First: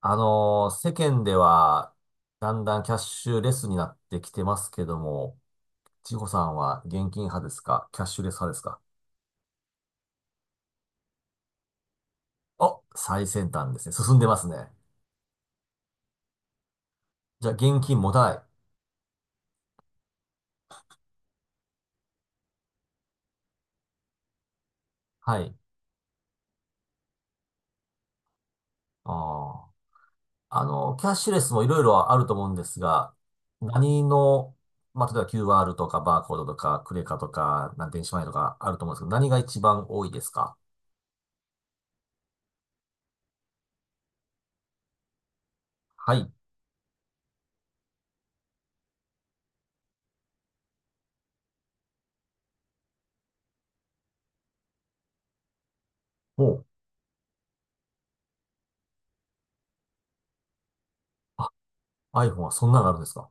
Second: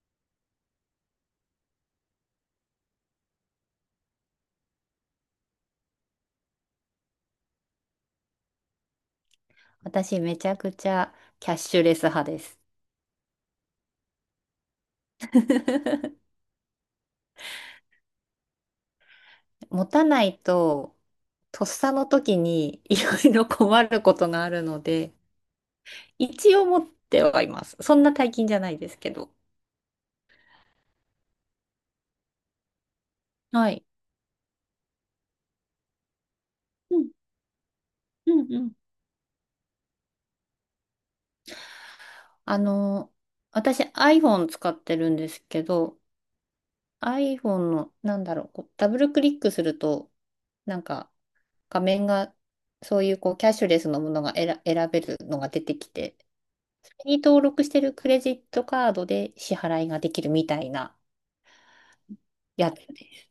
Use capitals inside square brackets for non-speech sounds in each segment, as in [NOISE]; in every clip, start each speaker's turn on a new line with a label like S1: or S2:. S1: 世間では、だんだんキャッシュレスになってきてますけども、千穂さんは現金派ですか、キャッシュレス派ですか？
S2: 私めちゃくちゃキャッシュレス派です。
S1: お、最先端ですね。進んでますね。
S2: [LAUGHS]
S1: じゃあ、現金持たない。
S2: 持たないと、とっさの時にいろいろ困ることがあるので、
S1: はい。
S2: 一応持ってはいます。そんな大金じゃないですけど。
S1: あーキャッシュレスもいろいろあると思うんですが、
S2: はい。
S1: 何の、まあ、例えば QR とかバーコードとか、ク
S2: う
S1: レ
S2: ん
S1: カとか、電子マネーと
S2: うん
S1: か
S2: う
S1: あ
S2: ん。
S1: ると思うんですけど、何が一番多いですか？
S2: あの、私 iPhone 使ってるんですけど、
S1: はい。
S2: iPhone の、なんだろう、こうダブルクリックすると、なんか画面が、そういうこうキャッシュレスのものが選べるのが出てきて、
S1: おう。
S2: に登録してるクレジットカードで支払いができるみたいな
S1: あ、iPhone はそん
S2: やつ
S1: なのがあ
S2: で
S1: るんですか？
S2: す。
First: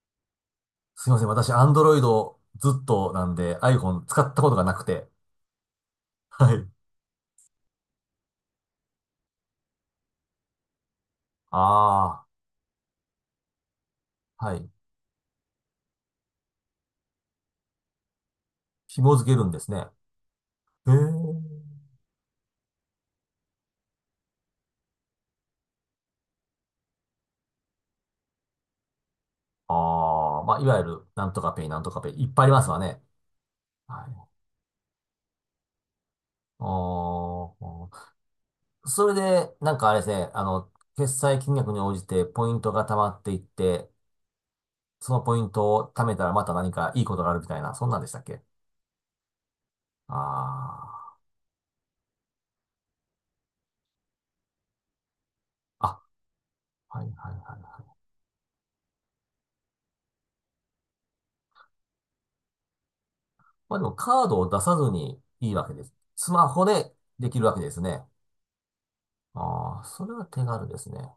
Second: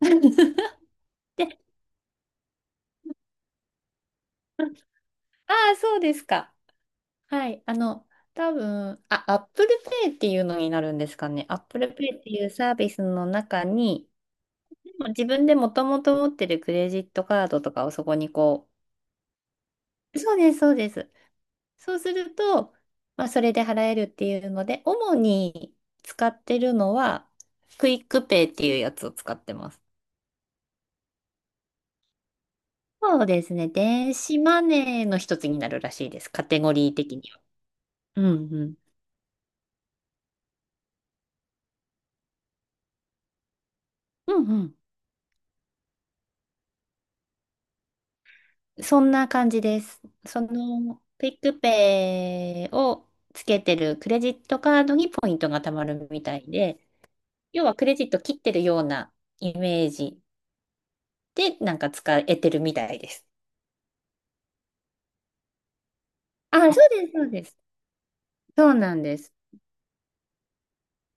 S2: [LAUGHS]
S1: すいません。私、
S2: で、
S1: アンドロイドずっとなんで、iPhone 使ったことがなくて。
S2: ああ、そうです
S1: は
S2: か。
S1: い。
S2: はい。多分、あ、Apple Pay っていうのになるんですかね。Apple Pay っ
S1: あ
S2: ていうサービスの中に、
S1: あ、はい。
S2: でも自分でもともと持ってるクレジットカードとかをそこに
S1: 紐付けるんですね。へ
S2: そうです、そうで
S1: え。
S2: す。そうすると、まあ、それで払えるっていうので、主に使ってるのは、クイックペイっていうやつを使ってます。
S1: ああ、まあ、いわゆる、なんとかペイ、なんとかペイ、いっぱいありますわね。
S2: そうですね。
S1: は
S2: 電
S1: い。
S2: 子マネーの一つになるらしいです。カテゴリー的には。
S1: おー、
S2: うんうん。
S1: それで、なんかあれですね、あの、決済金額に応じてポイントが溜まっていって、
S2: うんうん。
S1: そのポイントを貯めたらまた何かいいことがあるみたいな、そんなんでしたっけ？
S2: そんな感じです。その、
S1: あ
S2: クイックペイをつけてるクレジットカードにポイントが貯ま
S1: あー、
S2: るみたいで、
S1: あ、はいはいはい
S2: 要は
S1: はい。
S2: クレジット切ってるようなイメージでなんか使えてるみたいです。
S1: まあでもカードを出さずにいいわけです。スマホ
S2: あ、そう
S1: で
S2: です、そ
S1: で
S2: う
S1: きる
S2: で
S1: わ
S2: す。
S1: けですね。
S2: そうなんです。
S1: ああ、それは手軽ですね。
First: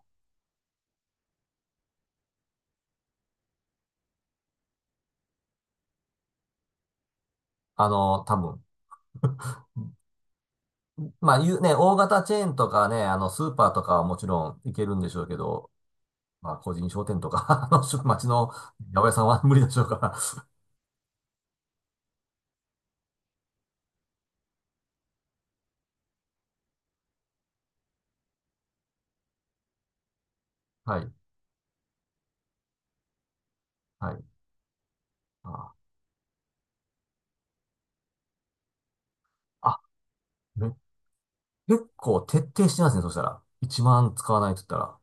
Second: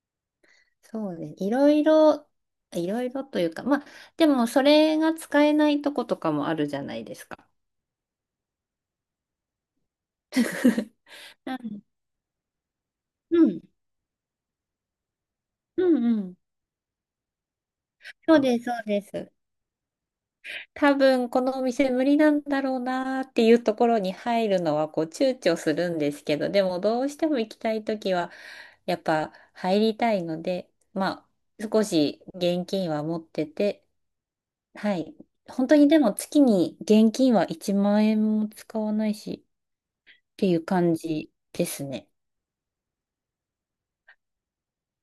S2: そうです。いろいろ、いろいろというか、まあ、でもそれが使えないとことかもあるじゃないですか。
S1: あの、多分。[LAUGHS]
S2: [LAUGHS]
S1: まあ、いうね、大型チェーンとかね、あの、
S2: う
S1: スー
S2: ん。
S1: パーとかはもちろん行けるんでしょうけど、
S2: うんうん。
S1: まあ、個人商店とか、[LAUGHS] あの、町
S2: そう
S1: の
S2: です、そ
S1: 八
S2: うで
S1: 百屋さん
S2: す。
S1: は無理でしょうから。
S2: 多分このお店無理なんだろうなーっていうところに入るのはこう躊躇するんですけど、でもどうしても行きたいときはやっぱ入りたいので、
S1: [LAUGHS] はい、
S2: まあ少し現金は持ってて、
S1: はい。
S2: はい。本
S1: あ
S2: 当にでも月に現金は1万円も使わないし
S1: ー、あ
S2: っていう
S1: め
S2: 感じです
S1: 結
S2: ね。
S1: 構徹底してますね、そしたら。1万使わないと言ったら。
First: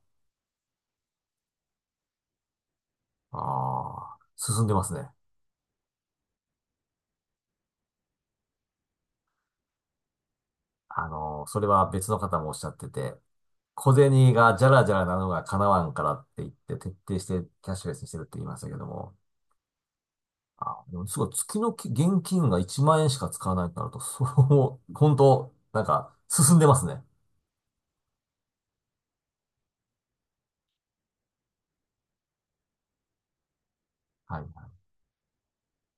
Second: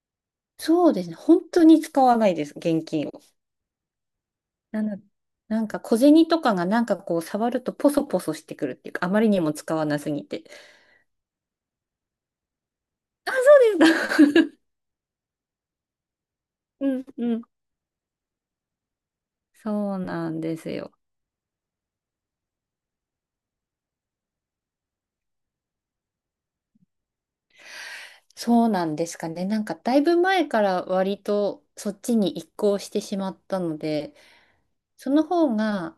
S2: そうですね。本当に使わないです、現金を。
S1: ああ、進んでま
S2: な
S1: す
S2: の、
S1: ね。
S2: なんか小銭とかがなんかこう触るとポソポソしてくるっていうか、あまりにも使わなすぎて。
S1: あの、それは別の方もおっしゃってて、小
S2: そ
S1: 銭
S2: うです。
S1: がじゃ
S2: [LAUGHS]
S1: らじゃらなのが叶わんからって言って
S2: う
S1: 徹
S2: ん
S1: 底し
S2: うん。
S1: てキャッシュレスにしてるって言いましたけども。
S2: そうなんです
S1: あ、
S2: よ。
S1: でもすごい月の現金が1万円しか使わないとなると、そう、本当なんか進んでますね。
S2: そうなんですかね。なんかだいぶ前から割とそっちに移行してしまったので、
S1: はいはい。
S2: その方が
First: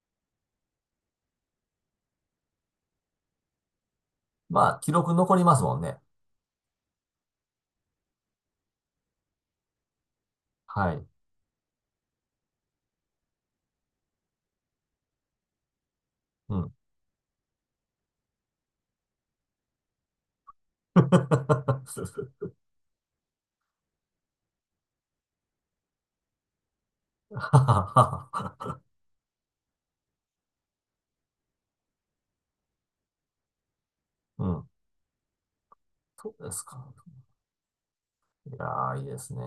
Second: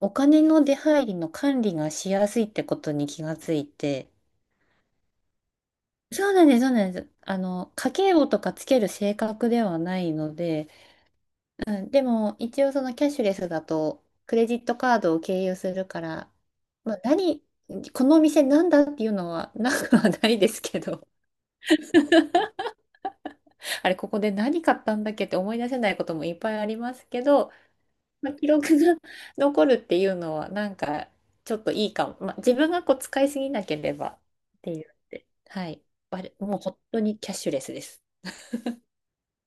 S2: お金の出入りの管理がしやすいってことに気がついて、
S1: まあ、記録残りますもんね。
S2: そうなんです、そうなんです。家計簿とかつける性格ではないので、
S1: はい。
S2: うん、でも一応そのキャッシュレスだとクレジットカードを経由するから、
S1: うん。
S2: まあ、何このお店なんだっていうのはなくはないですけど
S1: [LAUGHS]
S2: [LAUGHS] あれここで何買ったんだっけって思い出せないこともいっぱいありますけど、まあ、記録が [LAUGHS] 残るっていうのはなんかちょっといいかも、まあ、自分がこう使いすぎなければっ
S1: うん。
S2: ていうので、はい、あれ
S1: そうで
S2: もう
S1: す
S2: 本
S1: か。
S2: 当にキャッシュレスです。
S1: いやー、いいですね。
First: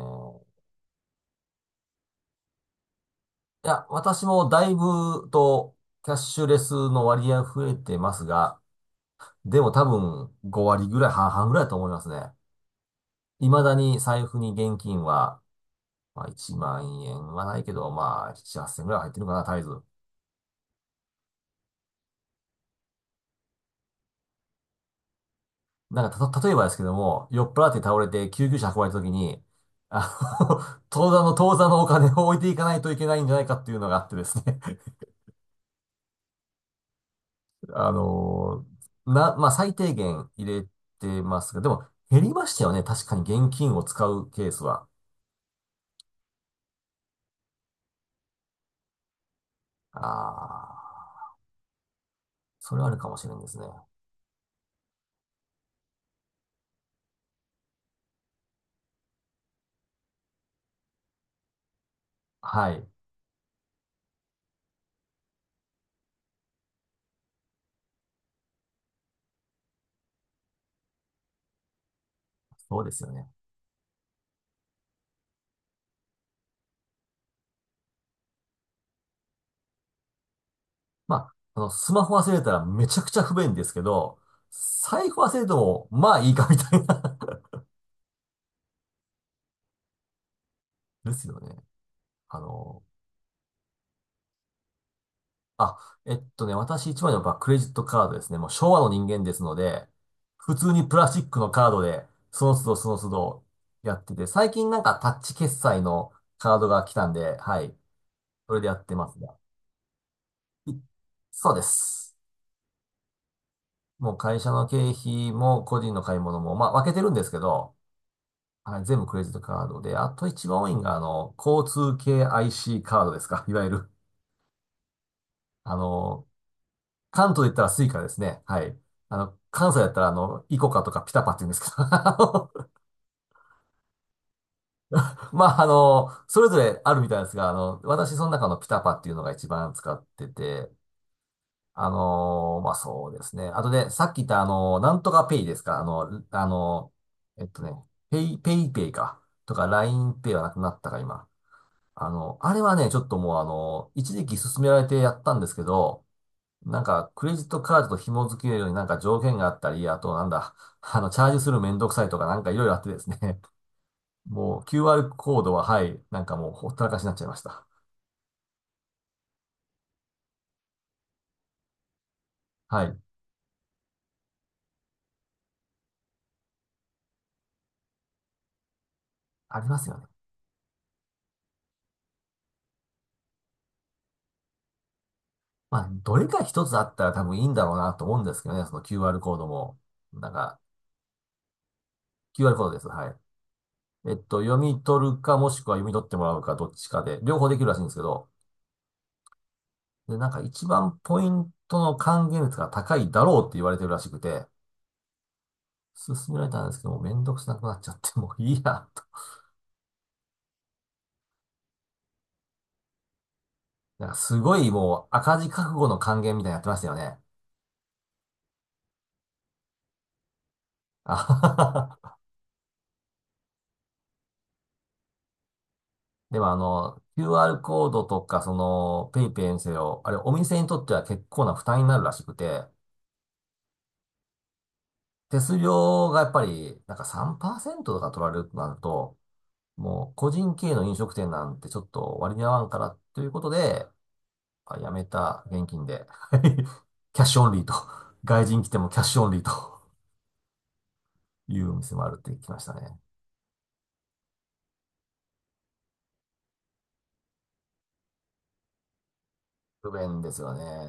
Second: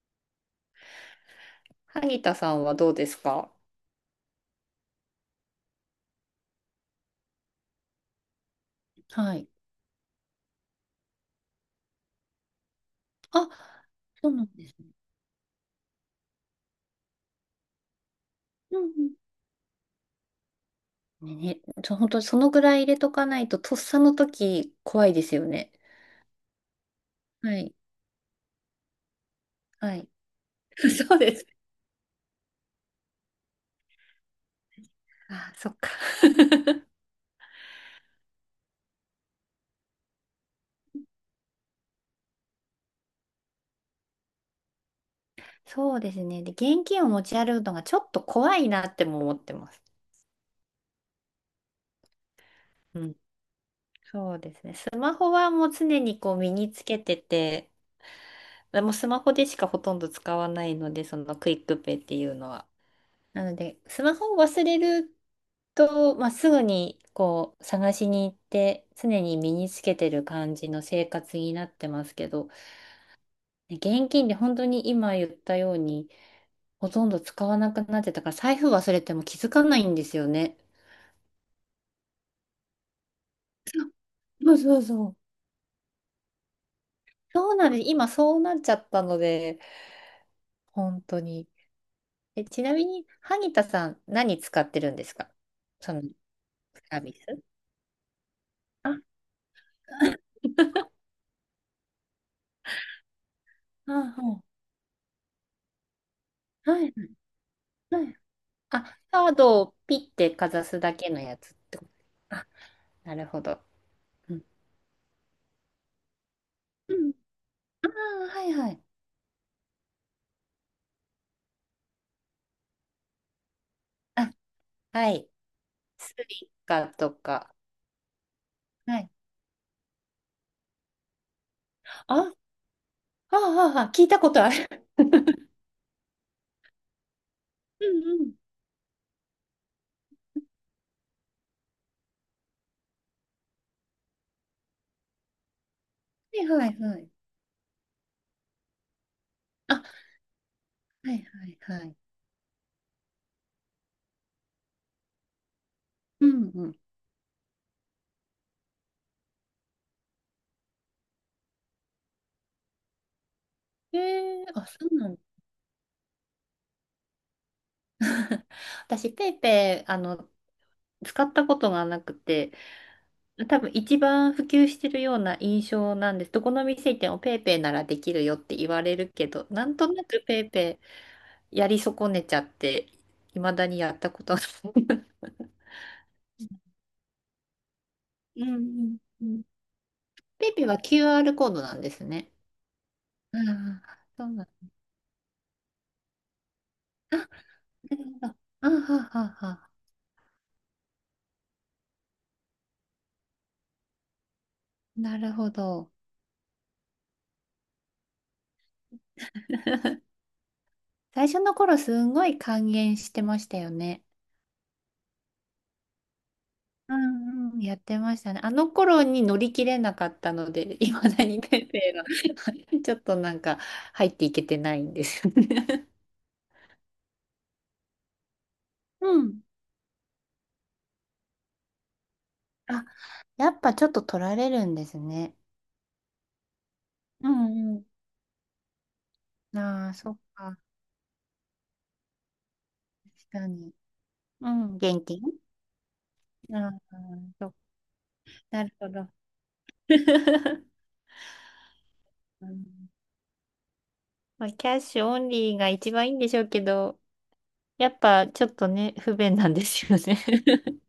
S2: 萩田さんはどうですか？
S1: いや、私もだいぶとキャッシュレスの割合増えてますが、
S2: はい。
S1: でも多分5割ぐらい、半々ぐらいだと思いますね。
S2: あ、
S1: 未だに財
S2: そう
S1: 布
S2: なん
S1: に
S2: です
S1: 現
S2: ね。
S1: 金は、まあ、1万円はないけど、まあ、7、8
S2: う
S1: 千
S2: ん
S1: 円ぐらいは
S2: う
S1: 入
S2: ん、
S1: ってるかな、絶えず。
S2: ね、本当にそのぐらい入れとかないと、とっさの時怖いですよね。
S1: なんか、例えばですけども、酔っ
S2: は
S1: 払っ
S2: い。
S1: て倒れて救急車運ばれた時に、
S2: はい。
S1: あの、[LAUGHS]
S2: [LAUGHS] そうです。
S1: 当座のお金を置いていかないといけないんじゃないかっていうのがあってですね。
S2: あ、そっか。[LAUGHS]
S1: [LAUGHS] あのーな、まあ、最低限入れてますが、でも、減りましたよね。確かに現金を使うケースは。
S2: そうですね。で、現金を持ち歩くのがちょっと怖いなっても思ってます。
S1: ああ、それはある
S2: う
S1: か
S2: ん。
S1: もしれないですね。
S2: そうですね。スマホはもう常にこう身につけてて、もうスマホでしかほとんど使わないので、そのクイックペイっていうのは。
S1: はい。
S2: なので、スマホを忘れると、まあ、すぐにこう探しに行って常に身につけてる感じの生活になってますけど、
S1: そうですよね。
S2: ね現金で本当に今言ったようにほとんど使わなくなってたから財布忘れても気づかないんですよね。
S1: まあ、あの、スマホ忘れたらめちゃくちゃ不便ですけど、
S2: そうそうそ
S1: 財
S2: う。
S1: 布忘れても、まあいいかみたいな。
S2: そう
S1: [LAUGHS]
S2: なんです。今そうなっちゃったので、本
S1: で
S2: 当
S1: すよ
S2: に。
S1: ね。あ
S2: え、ちな
S1: の、
S2: みに、萩田さん何使ってるんですか？そ
S1: あ、
S2: の
S1: えっとね、私
S2: サー
S1: 一
S2: ビ
S1: 枚のや
S2: ス。
S1: っぱクレジットカードですね。もう昭和の
S2: あ、
S1: 人
S2: [LAUGHS]
S1: 間ですので、普通にプラスチックのカードで、その都度やってて、
S2: あ、
S1: 最近なんかタッチ決済のカードが
S2: は
S1: 来
S2: い、
S1: たんで、はい、
S2: はい。
S1: それでやって
S2: あ、
S1: ます
S2: カー
S1: が。
S2: ドをピッてかざ
S1: い
S2: すだけのや
S1: そ
S2: つ
S1: う
S2: っ
S1: で
S2: てこ
S1: す。
S2: と。なるほど。
S1: もう
S2: う
S1: 会
S2: ん。
S1: 社の経費も個人の買い物も、まあ分け
S2: う
S1: てるん
S2: ん、
S1: ですけど、
S2: あー、はいは
S1: は
S2: い。
S1: い、全部クレジットカードで、あと一番多いのが、あの、交通系 IC カードですか。[LAUGHS] いわゆる、
S2: あ、はい。
S1: あ
S2: ス
S1: の、
S2: イカと
S1: 関東で言っ
S2: か。
S1: たらスイカですね。はい。
S2: はい。
S1: あの、関西だったら、あの、イコカとかピタパって言うんですけど、[LAUGHS] あ
S2: あ、
S1: の、
S2: ああ、あ聞いたことある。
S1: ま
S2: [LAUGHS]
S1: あ、あの、それぞれあるみたいですが、あの、
S2: う
S1: 私
S2: んう
S1: その
S2: ん。
S1: 中のピタパっていうのが一番使ってて、あの、まあ、そうですね。あとね、さっき言ったあの、なんとかペイですか。あの、
S2: は
S1: あ
S2: いはい
S1: の、
S2: はい。
S1: えっとね、ペイペイか。とか、
S2: あ、
S1: ラインペイはなくなったか、
S2: はい
S1: 今。
S2: はいはい。
S1: あの、あれはね、ちょっともうあの、一時期勧められてやったんですけど、
S2: うんうん。
S1: なんか、クレジットカードと紐付けるようになんか条件があったり、あとなんだ、[LAUGHS] あの、チャージするめんどくさいとかなんかいろいろあってですね、
S2: え
S1: [LAUGHS]
S2: ー、
S1: もう
S2: あ、そうな
S1: QR
S2: んだ。
S1: コードは、はい、なんかもうほったらかしになっちゃいました。
S2: [LAUGHS] 私、ペイペイ、使ったことがなくて、
S1: はい。
S2: 多分一番普及してるような印象なんです。どこの店行ってもペイペイならできるよって言われるけど、
S1: あ
S2: な
S1: り
S2: ん
S1: ま
S2: と
S1: すよ
S2: な
S1: ね。
S2: くペイペイやり損ねちゃって、いまだにやったことない。
S1: まあ、どれか一つあったら多分いいんだろうなと思うんです
S2: う
S1: けど
S2: ん
S1: ね、その QR
S2: うんう
S1: コー
S2: ん。
S1: ドも。なん
S2: ペイ
S1: か、
S2: ペイは QR コードなんですね。
S1: QR コードです。はい。
S2: ああ、
S1: えっ
S2: そう
S1: と、
S2: な
S1: 読
S2: ん。
S1: み取るかもしくは読み取ってもらうかどっちか
S2: あ、
S1: で、両
S2: な
S1: 方できるらしいんですけ
S2: るほ
S1: ど、
S2: ど。あははは。
S1: で、なんか一番ポイントの還元率が高いだろうって言われてるらしくて、
S2: なるほど。
S1: 勧められたんですけど、もうめんどくさくなっちゃって、[LAUGHS] もういいや、と。
S2: 最初の頃すんごい還元してましたよね。
S1: なんかすごいもう赤字覚悟の還元みたいにやってましたよ
S2: う
S1: ね。
S2: んうん。やってましたね。あの頃に乗り切れなかったので、いま
S1: あ
S2: だ
S1: は
S2: にペイペイ
S1: は
S2: が
S1: は。
S2: [LAUGHS] ちょっとなんか入っていけてないんですよね。
S1: でもあの、QR コードとか、そ
S2: う
S1: の、ペイ
S2: ん。
S1: ペイにせよ、あれお店にとっては結構な負担になるらしくて、
S2: あ、やっぱちょっと取られるんですね。
S1: 手数料がやっぱり、なんか
S2: うんう
S1: 3%とか取られるとなると、
S2: ん。ああ、
S1: も
S2: そ
S1: う
S2: っ
S1: 個人
S2: か。
S1: 経営の飲食店なんてちょっと割に合わんからとい
S2: 確
S1: うこ
S2: か
S1: と
S2: に。
S1: で、
S2: うん、
S1: あ、や
S2: 現
S1: め
S2: 金。
S1: た、現金で。
S2: ああ、
S1: [LAUGHS]
S2: う
S1: キャッシュオン
S2: ん、
S1: リーと。[LAUGHS] 外人
S2: な
S1: 来
S2: る
S1: ても
S2: ほ
S1: キャッ
S2: ど。
S1: シュオンリーと
S2: [LAUGHS]
S1: いうお店もあるって聞
S2: う
S1: きました
S2: ん、
S1: ね。
S2: まあ、キャッシュオンリーが一番いいんでしょうけど、やっぱちょっとね、不便なんで
S1: 不
S2: すよね。
S1: 便ですよね。
S2: [LAUGHS]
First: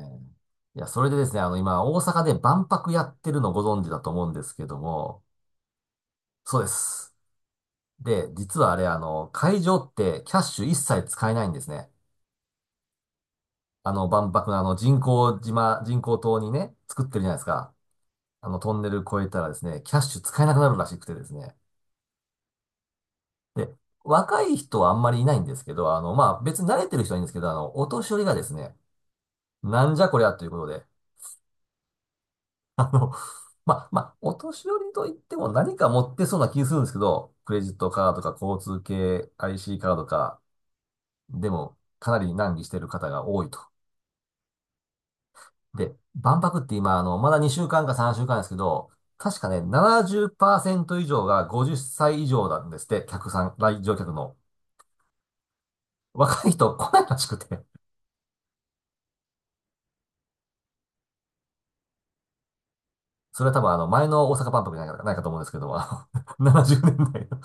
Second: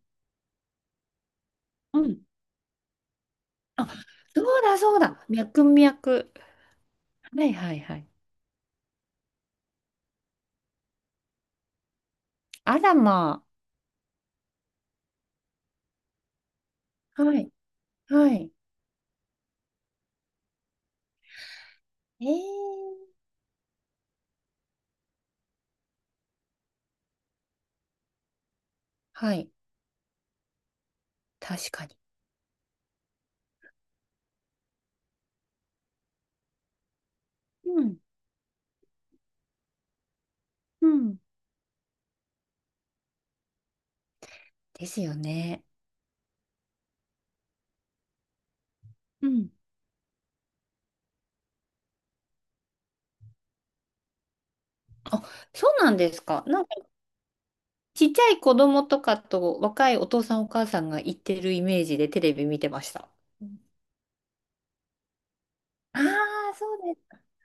S1: いや、それでですね、あの、今、
S2: う
S1: 大
S2: ん。
S1: 阪で万博やってるのご存
S2: あ、
S1: 知だと思うんで
S2: そ
S1: す
S2: う
S1: け
S2: だ
S1: ど
S2: そう
S1: も、
S2: だ。脈々。
S1: そうです。
S2: はいはいはい。
S1: で、実はあれ、あの、会場ってキャッシュ一切使えないんですね。
S2: あらま
S1: あの、万博のあの、人工島にね、作ってる
S2: あ。
S1: じゃないで
S2: は
S1: す
S2: い。
S1: か。
S2: は
S1: あ
S2: い。
S1: の、トンネル越えたらですね、キャッシュ使えなくなるらしくてですね。
S2: えー。
S1: で、若い人はあんまりいないんですけど、あの、まあ、別に慣れてる人はいいんですけど、あの、お年寄りがですね、
S2: はい。
S1: なんじゃこりゃということで、
S2: 確かに。
S1: [LAUGHS] あの、まあ、お年寄りといっても何か持ってそうな気するんですけど、クレジッ
S2: う
S1: ト
S2: ん。
S1: カードとか交通系 IC カードか、
S2: うん。
S1: でも、かなり難儀してる方が多いと。
S2: ですよね。
S1: で、万博って今、あの、まだ2週間か3週間ですけど、
S2: う
S1: 確か
S2: ん。
S1: ね、70%以上が50歳以上なんですって、客さん、来場客の。
S2: あ、そうなんですか。
S1: 若い
S2: なんか
S1: 人来ないらしくて。
S2: ちっちゃい子供とかと若いお父さんお母さんが行ってるイメージでテレビ見てました。
S1: それは多分あの、前の大阪万博じゃないか、ないかと思うんですけども、
S2: あ
S1: あの、[LAUGHS]
S2: あー、そ
S1: 70
S2: う
S1: 年
S2: です、
S1: 代のい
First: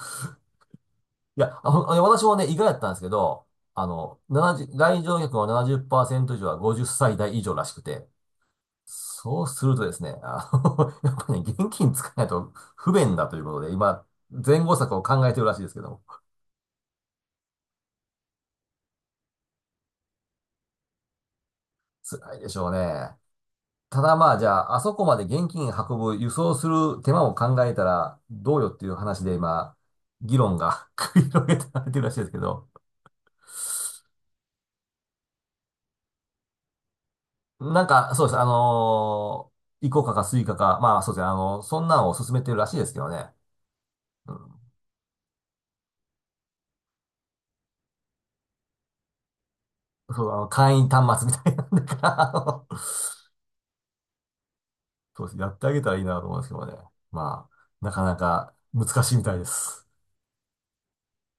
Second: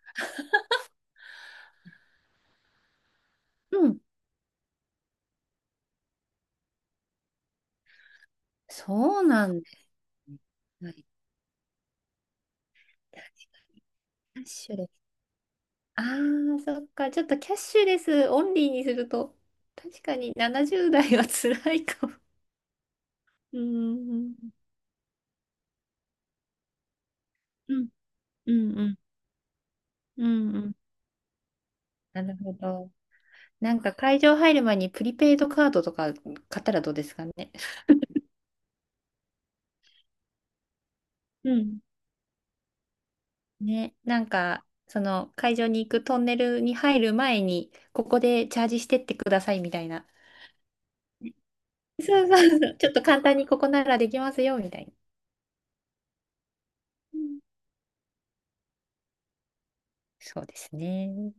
S1: や、あ、ほんいや私もね、意外だったんですけど、
S2: う
S1: あ
S2: ん。
S1: の、70、来場客の70%以上は50歳代以上らしくて、
S2: そう
S1: そう
S2: なん
S1: す
S2: だ
S1: る
S2: よ
S1: とですね、あ
S2: ね。
S1: の、
S2: は
S1: [LAUGHS]
S2: い、
S1: やっぱりね、現金使えないと不便だということで、今、
S2: キャッ
S1: 前
S2: シ
S1: 後
S2: ュレ
S1: 策を
S2: ス。
S1: 考えてるらしいですけど
S2: あ
S1: も、
S2: あ、そっか。ちょっとキャッシュレスオンリーにすると、確かに70代は辛いかも。
S1: 辛いでしょうね。
S2: う
S1: ただま
S2: ん。
S1: あ、じゃあ、あそこまで現金運ぶ、輸送する手間を考え
S2: う
S1: た
S2: ん。
S1: ら、
S2: う
S1: どうよっ
S2: ん。う
S1: ていう
S2: ん。
S1: 話で今、
S2: うん
S1: 議論
S2: うん、
S1: が [LAUGHS] 繰り広げられてるらしい
S2: な
S1: です
S2: る
S1: け
S2: ほ
S1: ど、
S2: ど。なんか会場入る前にプリペイドカードとか買ったらどうですかね。
S1: なんか、そうです。あのーイコカかスイカか、まあそうですね。あ
S2: う
S1: の、
S2: ん。
S1: そんなのを勧めてるらしいですけどね。
S2: ね。なん
S1: うん。
S2: か、その会場に行くトンネルに入る前に、ここでチャージしてってくださいみたいな。
S1: そう、あの、会員端末みたいな [LAUGHS] んだから、
S2: そう
S1: あ
S2: そうそ
S1: の、
S2: う。[LAUGHS] ちょっと簡単にここならできますよみたいな。
S1: そうです。やってあげたらいいなと思うんですけどね。
S2: うん、
S1: まあ、なかなか難しいみたいです。
S2: そうですね。